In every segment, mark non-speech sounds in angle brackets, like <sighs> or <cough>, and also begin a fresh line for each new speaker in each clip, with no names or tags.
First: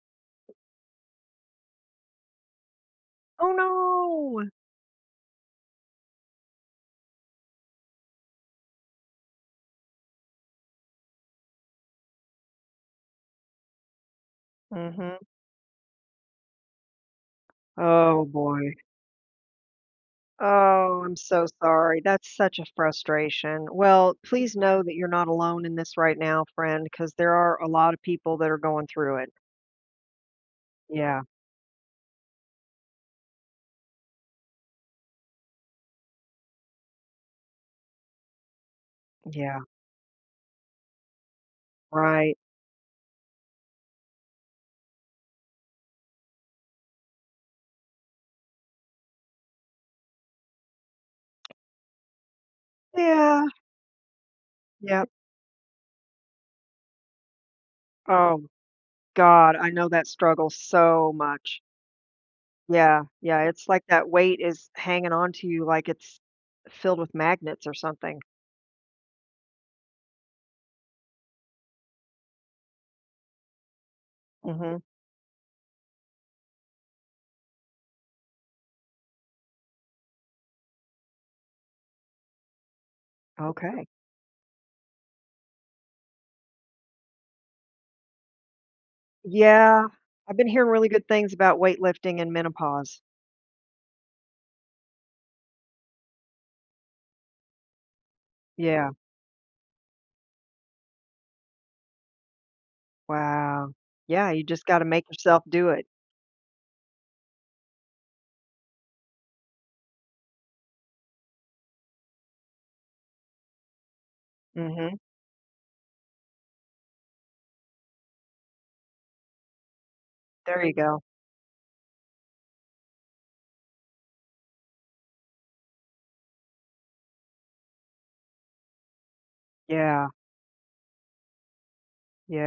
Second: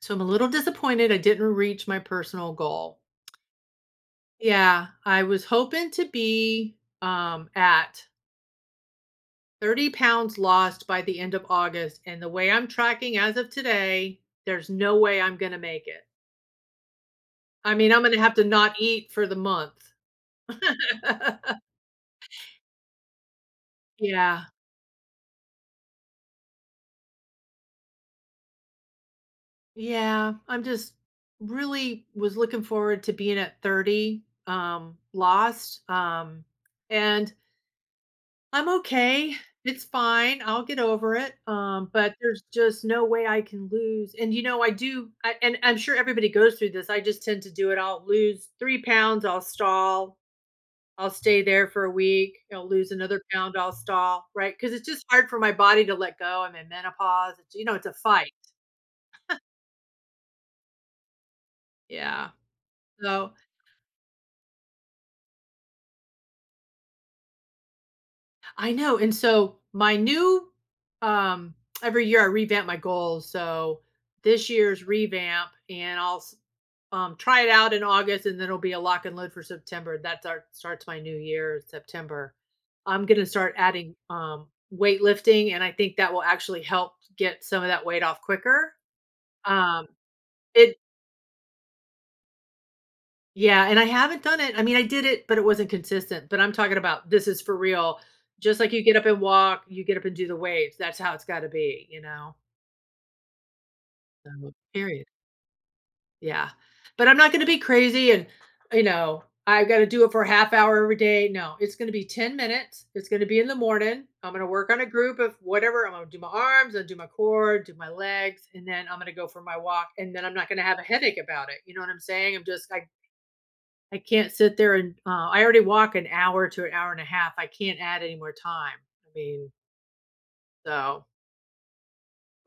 So I'm a little disappointed I didn't reach my personal goal.
Oh, no.
Yeah, I was hoping to be at 30 pounds lost by the end of August. And the way I'm tracking as of today, there's no
Mhm.
way I'm going to make it. I mean, I'm going to
Oh,
have to not
boy.
eat for the month.
Oh, I'm
<laughs>
so sorry. That's such a frustration. Well,
Yeah.
please know that you're not alone in this right now, friend, because there are a lot of people that are going through it.
Yeah. I'm just
Yeah,
really was looking forward to being at 30 lost. And I'm okay.
yeah,
It's fine. I'll get over it. But
right.
there's just no way I can lose. And and I'm sure everybody goes through this. I just tend to do it. I'll lose 3 pounds. I'll stall. I'll stay there for a week. I'll lose another
Yeah,
pound. I'll stall. Right, because it's just
yep.
hard for my body to let go. I'm in menopause. It's a fight.
Oh, God, I know that struggle so much.
Yeah.
Yeah,
So
yeah. It's like that weight is hanging on to you like it's filled with magnets or something.
I know, and so my new um, every year I revamp my goals. So this
Mhm.
year's revamp, and try it out in August, and then it'll be a lock and load for September. That's our starts my new year September. I'm gonna start
Okay.
adding weightlifting, and I think that will actually help get some of that weight off quicker.
Yeah,
Um,
I've been hearing
it
really good things about weightlifting and menopause.
Yeah, and I haven't done it. I mean, I did it, but it wasn't consistent. But I'm talking about this is for real. Just like you
Yeah,
get up and walk, you get up and do the waves. That's how it's got to be, you know?
wow. Yeah, you
So,
just gotta make
period.
yourself do it.
Yeah. But I'm not going to be crazy and, I've got to do it for a half hour every day. No, it's going to be 10 minutes. It's going to be in the morning. I'm going to work on a
Mhm,
group of whatever. I'm going to do my arms, I'll do my core, do my legs, and then I'm going to go for my walk. And then I'm not going to
there you
have a
go.
headache about it. You know what I'm saying? I'm just, I can't sit there and I already walk an hour to an hour and a half. I can't add any more time. I mean,
Yeah,
so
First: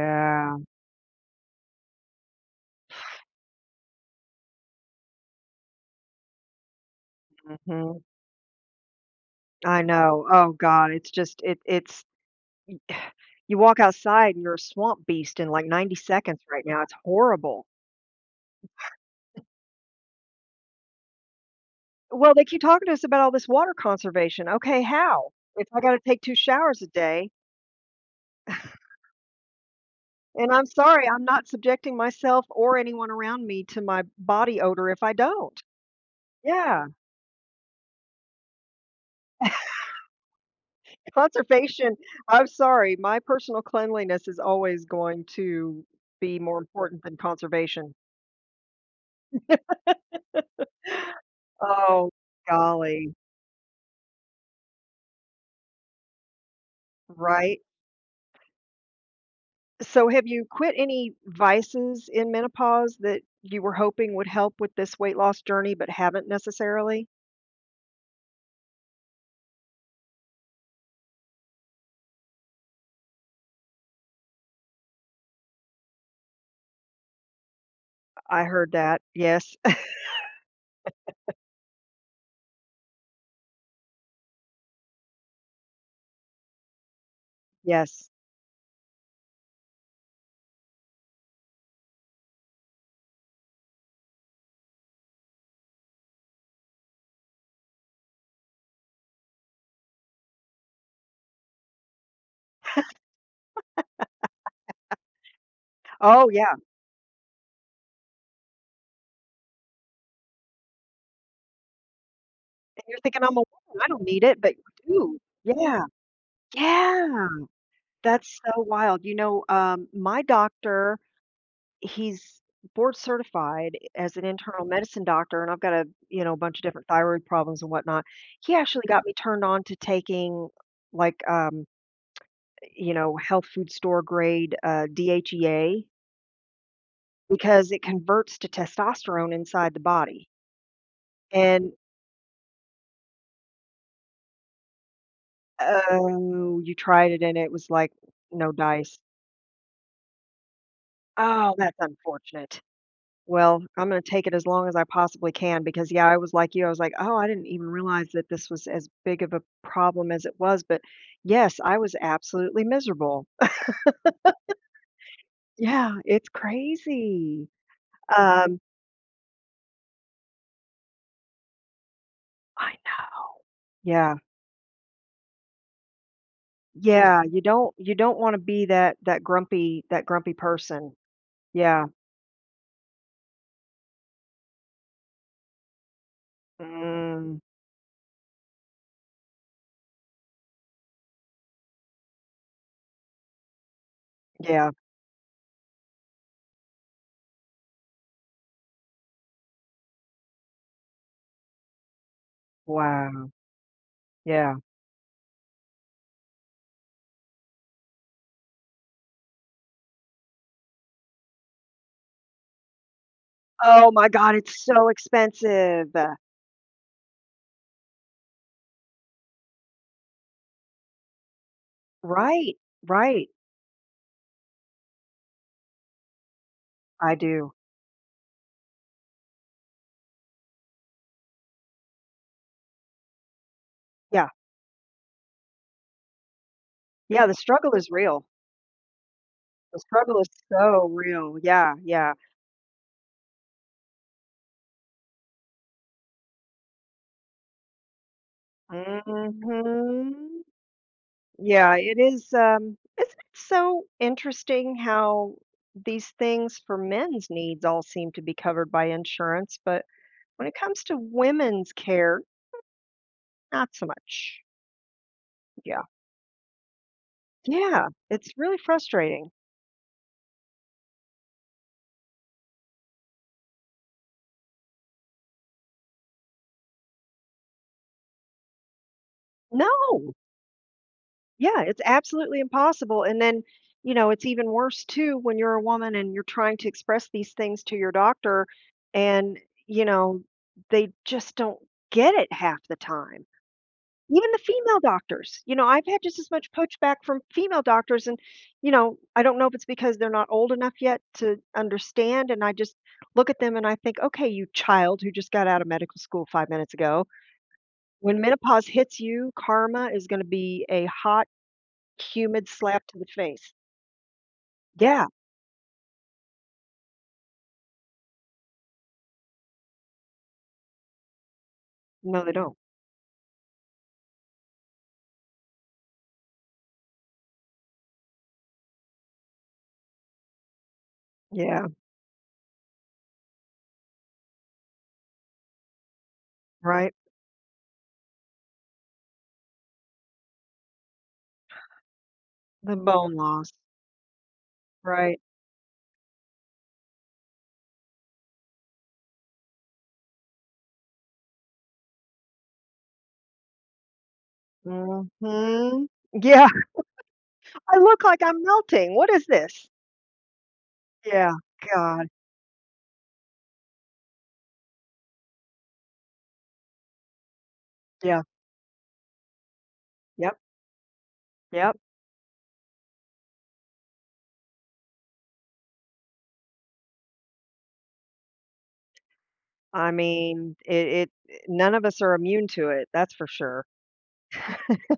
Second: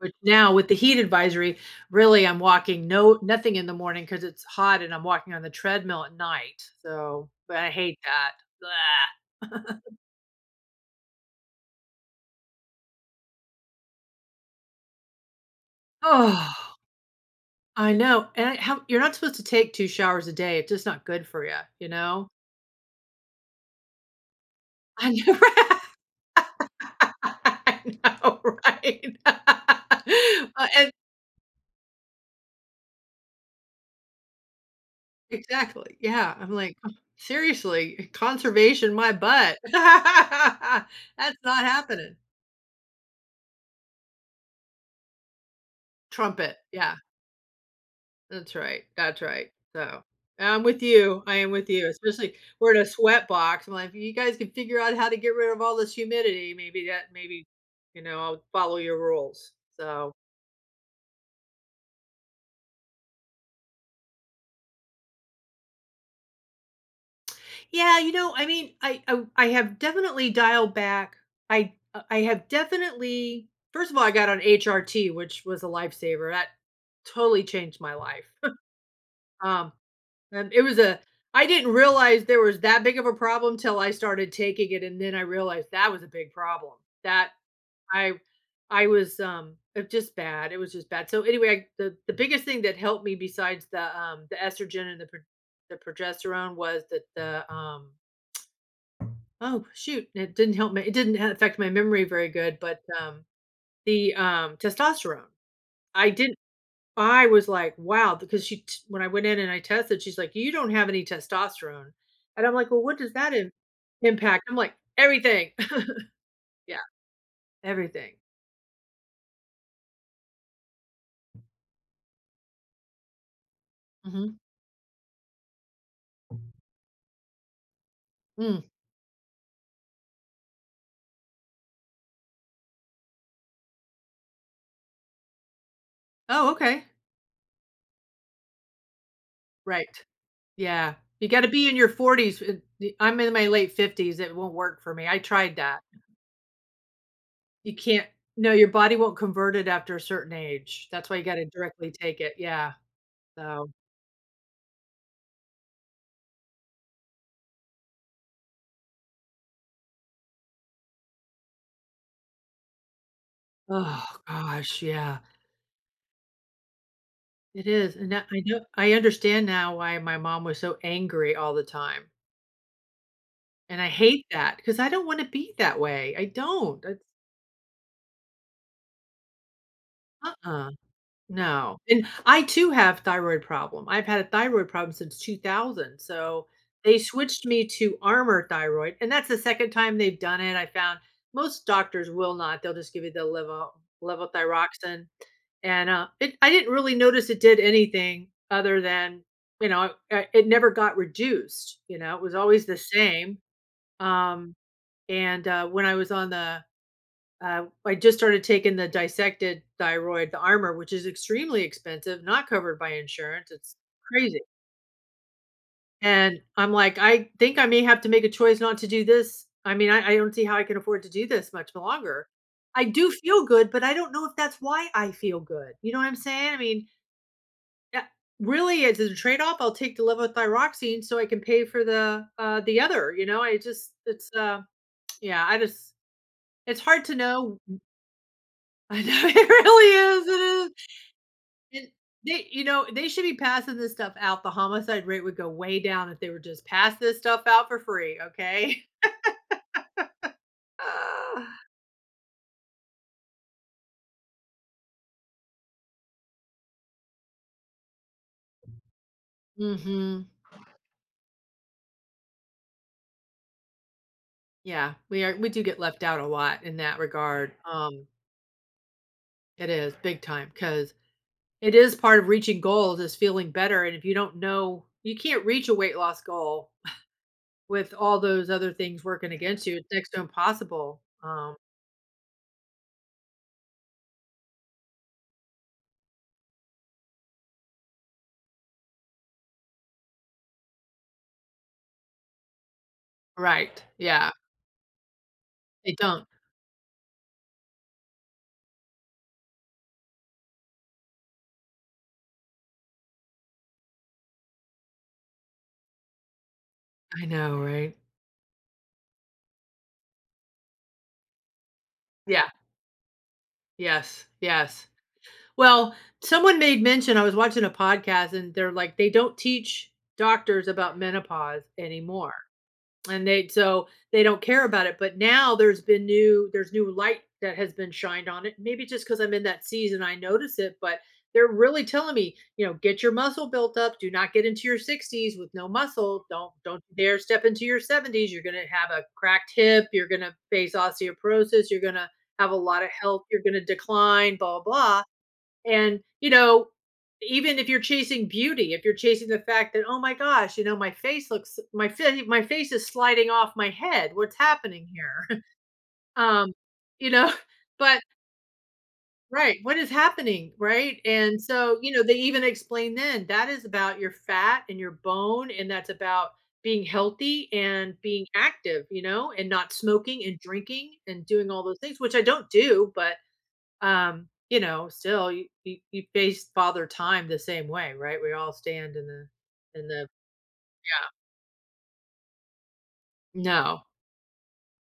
but now with the heat advisory, really I'm walking no nothing in the morning because it's hot and I'm walking on the treadmill at night. So, but I hate
mhm.
that. Blah.
I
<laughs>
know. Oh god, it's just it's you walk outside and you're a swamp beast in, like, 90 seconds right
Oh,
now. It's horrible.
I know. You're not supposed to take two showers a day. It's just not good for you, you know?
Well, they keep talking to us about all this water conservation. Okay,
I
how?
know,
If
<laughs>
I gotta take 2 showers a
right?
day,
I know, right? <laughs>
and I'm
And
sorry, I'm not subjecting myself or anyone around me to my body odor if I don't.
Exactly, yeah, I'm like,
Yeah.
"Ugh, seriously, conservation my butt." <laughs> That's not
Conservation.
happening.
I'm sorry, my personal cleanliness is always going to be
Trumpet,
more
yeah,
important than conservation.
that's right, so, I'm with you, I am with you,
Oh,
especially we're in a
golly,
sweat box, I'm like, "If you guys can figure out how to get rid of all this humidity, maybe that maybe,
right?
you know, I'll follow your rules,"
So
so.
have you quit any vices in menopause that you were hoping would help with this weight loss journey but haven't necessarily?
Yeah, I mean, I have definitely dialed back. I have definitely first of all, I got on HRT, which was a lifesaver. That totally changed my life.
I heard that,
<laughs>
yes. <laughs>
um, and it was a I didn't realize there was that big of a problem till I started taking it, and then I realized that was a big problem. That
Yes.
I I was it just bad. It was just bad. So anyway, I, the biggest thing that helped me besides the estrogen and the progesterone was that the um oh, shoot, it didn't affect my memory very good, but, the, testosterone, I
Oh,
didn't
yeah, and
I was like, "Wow," because she t when I went in and I tested, she's like, "You don't have any testosterone." And I'm like, "Well, what
you're
does
thinking,
that
"I'm a
im
woman, I don't need it,"
impact?"
but
I'm like,
you
"Everything."
do. Yeah.
<laughs> Yeah,
Yeah.
everything.
That's so wild. You know, my doctor he's board certified as an
Mhm.
internal medicine doctor, and I've got, a, a bunch of different thyroid problems and whatnot. He
Mm.
actually got me turned on to taking like you know, health food store grade DHEA
Oh, okay.
because it converts to testosterone inside the
Right.
body.
Yeah. You gotta be
And
in your 40s, it the I'm in my late 50s, it won't work for me, I tried that.
oh, you tried it and it was
You
like
can't No,
no
your body
dice.
won't convert it after a certain age, that's why you gotta
Oh, that's
directly take it,
unfortunate.
yeah.
Well,
So,
I'm gonna take it as long as I possibly can because, yeah, I was like you. I was like, "Oh, I didn't even realize that this was as big of a problem as it was." But yes, I was absolutely miserable.
oh gosh, yeah,
Yeah, it's crazy.
it is, and that I
Um,
know I understand now why my mom was so angry all the time,
I know.
and I
Yeah.
hate that because I don't wanna be that way, I don't, that's
Yeah, you don't wanna be that grumpy, that grumpy
uh-uh.
person.
No,
Yeah.
and I too have thyroid problem. I've had a thyroid problem since 2000, so they
Mm,
switched me to Armour thyroid, and that's the second time they've done it. I found most doctors will not; they'll just give you the levo
yeah.
levothyroxine, and I didn't really notice it did anything other than it never got reduced. It was always the
Wow.
same. Um,
Yeah.
and when I was on the I just started taking the dissected thyroid, the armor, which is extremely expensive, not covered by insurance. It's
Oh my god,
crazy.
it's so expensive.
And I'm like, I think I may have to make a choice not to do this. I mean, I don't see how I can afford to do this much longer.
Right,
I do
right.
feel good, but I don't know if that's why I feel good. You know what I'm saying? I mean,
I do.
yeah, really, as a trade off, I'll take the levothyroxine so I can pay for the other. I just
Yeah.
it's yeah, I just it's hard to
Yeah, the
know.
struggle is real.
<laughs> I know it
The
really
struggle
is.
is
It is.
so real. Yeah,
And
yeah.
they should be passing this stuff out. The homicide rate would go way down if they were just pass this stuff out for free, okay?
Mhm.
<sighs> <laughs>
Yeah, it is. Isn't it so interesting how these things for men's needs all seem to be covered by insurance, but
Mhm.
when it comes to women's care, not so much.
Yeah, we do get
Yeah.
left out a lot in that regard.
Yeah, it's really frustrating.
It is big time because it is part of reaching goals is feeling better, and if you don't know you can't reach a weight loss goal with all those other things working against you. It's next
No.
to impossible.
Yeah, it's absolutely impossible, and then, you know, it's even worse too when you're a woman and you're trying to express these things to your doctor, and, you know, they just don't get it half the time.
Right, yeah,
Even the female doctors, you know, I've
they
had just
don't.
as much pushback from female doctors, and, you know, I don't know if it's because they're not old enough yet to understand, and I just look at them and I think, "Okay, you child who just got out of medical school 5 minutes ago,
I know, right?
when menopause hits you, karma is gonna be a hot
Yeah,
humid slap to the face."
yes, yes.
Yeah.
Well, someone made mention I was watching a podcast and they're like, they don't teach doctors about menopause
No, they
anymore.
don't.
And they so they don't care about it. But now there's new light that has been shined on it. Maybe just because I'm in that season I notice it, but they're
Yeah,
really telling me, get your muscle built up. Do not get into your 60s with no muscle. Don't
right.
dare step into your 70s. You're gonna have a cracked hip, you're gonna face osteoporosis, you're gonna have a
The
lot of
bone
health, you're
loss,
gonna decline, blah blah.
right.
And even if you're chasing beauty, if you're chasing the fact that, oh my gosh, my face is sliding off my head. What's happening here?
Mhm.
<laughs>
Yeah.
um,
<laughs>
you know,
I
<laughs> but
look like I'm melting. What is
right,
this?
what is happening, right?
Yeah,
And so,
God.
they even explain then that is about your fat and your bone, and that's about being healthy and
Yeah.
being active, and not smoking and
Yep,
drinking and doing all
yep.
those things, which I don't do, but still you face father time the same way, right? We all stand in the in
I
the
mean,
Yeah.
it none of us are immune to it, that's for sure.
No.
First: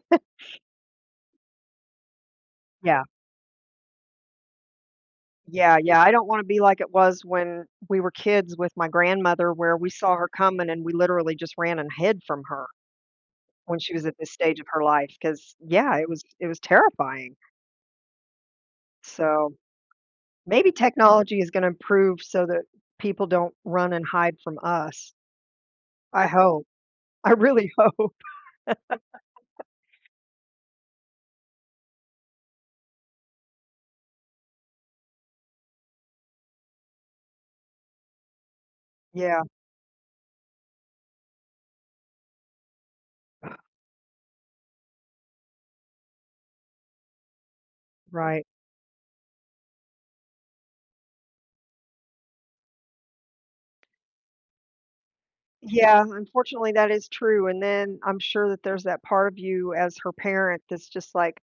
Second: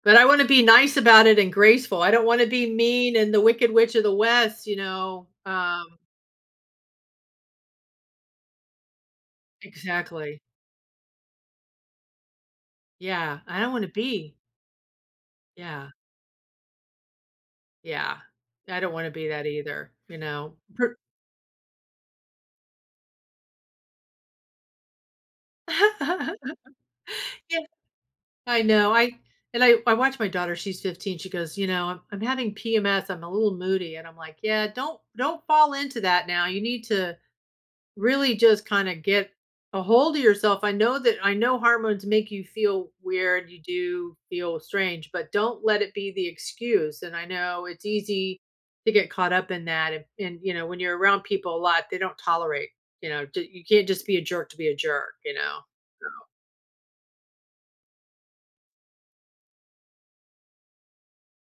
But I want to be nice about it and graceful. I don't want to be
Yeah.
mean and the wicked witch of the west.
Yeah, yeah. I don't wanna be like it was when we were kids with my grandmother, where we saw her
Exactly.
coming and we literally just ran and hid from her
Yeah, I don't
when
want to
she was at this
be.
stage of her life, because
Yeah.
yeah, it was terrifying.
Yeah. I don't want to be that
So
either.
maybe technology is gonna improve so that people don't run and hide from us. I
<laughs>
hope. I really <laughs> hope.
I know. I and I I watch my daughter, she's 15. She goes, "You know, I'm having PMS. I'm a little moody." And I'm like, "Yeah, don't fall into that now. You need to really just kind of get
Yeah,
a hold of yourself. I know that I know hormones make you feel weird, you do feel strange, but don't let it be the excuse." And I know it's easy
right.
to get caught up in that and, when you're around people a lot, they don't tolerate, you can't just be a jerk to be a jerk.
Yeah, unfortunately, that is true, and then I'm sure that there's that part of you as her parent that's just like,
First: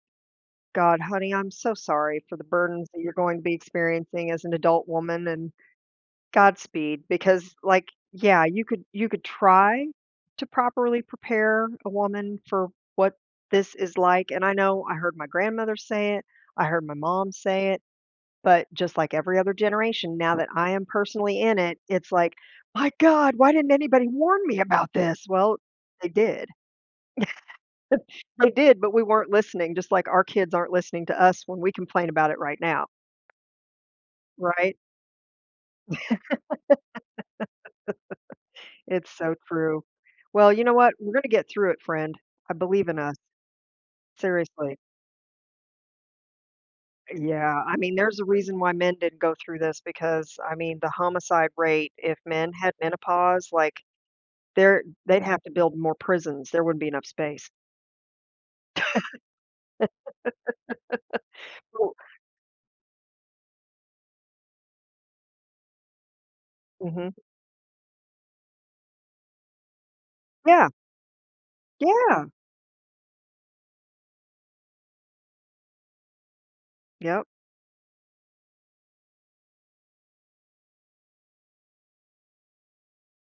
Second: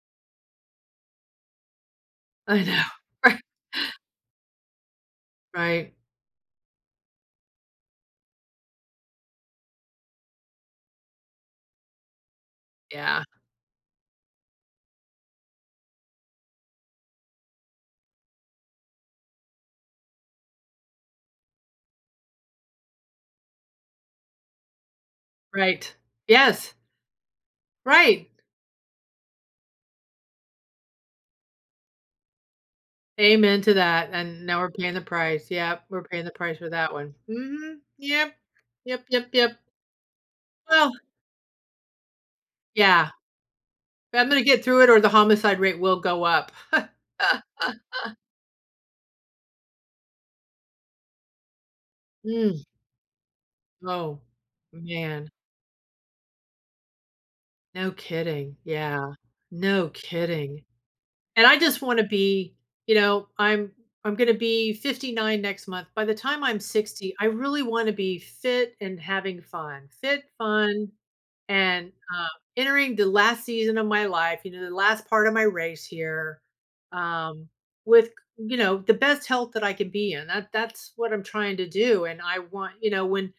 "God, honey, I'm so sorry for the
I know.
burdens that you're
<laughs>
going
Right.
to be experiencing as an adult woman, and
Right.
Godspeed, because, like, yeah, you could try to properly prepare a woman for what
Yeah.
this is like, and I know I heard my grandmother say it, I heard my mom say it, but just like every other generation, now that I am personally in it, it's like, 'My god, why didn't anybody warn me about this?'" Well,
Right.
they did.
Yes. Right.
They <laughs> did, but we weren't listening, just like our kids aren't listening to us when we complain about it right now,
Amen to that, and now we're
right?
paying the price. Yep, we're paying the price for that one. Mhm. Yep. Yep,
It's
yep,
so
yep.
true. Well, you know
Well,
what? We're gonna get through it, friend. I believe in
yeah.
us.
I'm gonna get
Seriously.
through it or the homicide rate will go up. <laughs>
Yeah, I mean, there's a reason why men didn't go through this, because, I mean, the homicide rate, if men
Mm.
had menopause, like,
Oh,
there they'd
man.
have to build more prisons, there wouldn't be enough space.
No kidding. Yeah. No kidding. And I just
Ooh,
wanna be you know, I'm I'm gonna be 59 next month. By the time I'm
mhm.
60, I really wanna be fit and having fun. Fit,
Yeah,
fun. And,
yeah,
um, entering the last season of my life, the last part of my race here,
yep,
um, with, the best health that I can be in. That's what I'm trying to do, and I want when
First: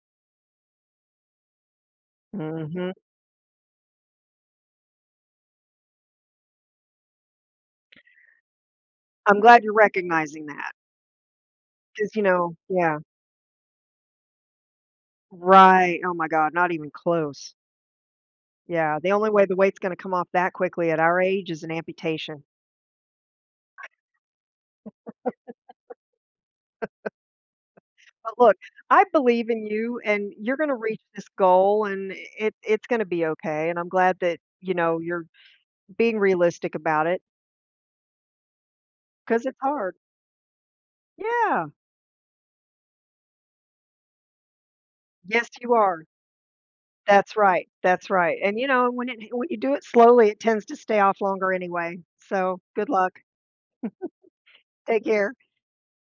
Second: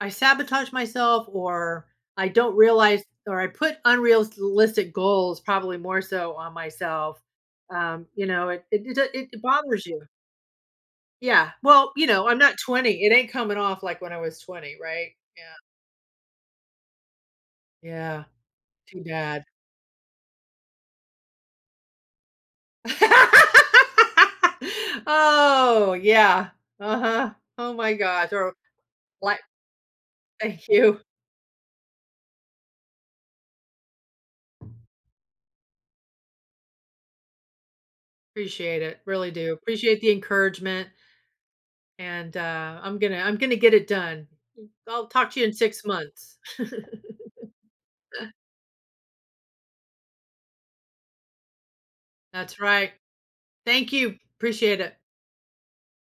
I sabotage myself or I don't
mhm.
realize or I put unrealistic goals probably more so on myself, it it it d
I'm
it
glad you're
bothers you.
recognizing that
Yeah. Well, you
because you
know, I'm
know
not
yeah.
20. It ain't coming off like when I was 20, right? Yeah.
Right, oh my god, not even close.
Yeah.
Yeah,
Too
the only
bad.
way the weight's gonna come off that quickly at our age is an amputation.
<laughs> Oh, yeah. Uh-huh. Oh my gosh,
But
or
look, I
like
believe in you and you're
Thank
gonna
you.
reach this goal, and it it's gonna be okay, and I'm glad that, you know, you're being realistic about it,
Appreciate it, really
'cause
do.
it's hard.
Appreciate the encouragement,
Yeah.
and, I'm gonna get it done. I'll talk to you
Yes,
in
you
6
are.
months. <laughs>
That's right, and, you know, when it when you do it slowly, it tends to stay off longer anyway. So,
That's
good
right.
luck.
Thank you. Appreciate it.
Take care.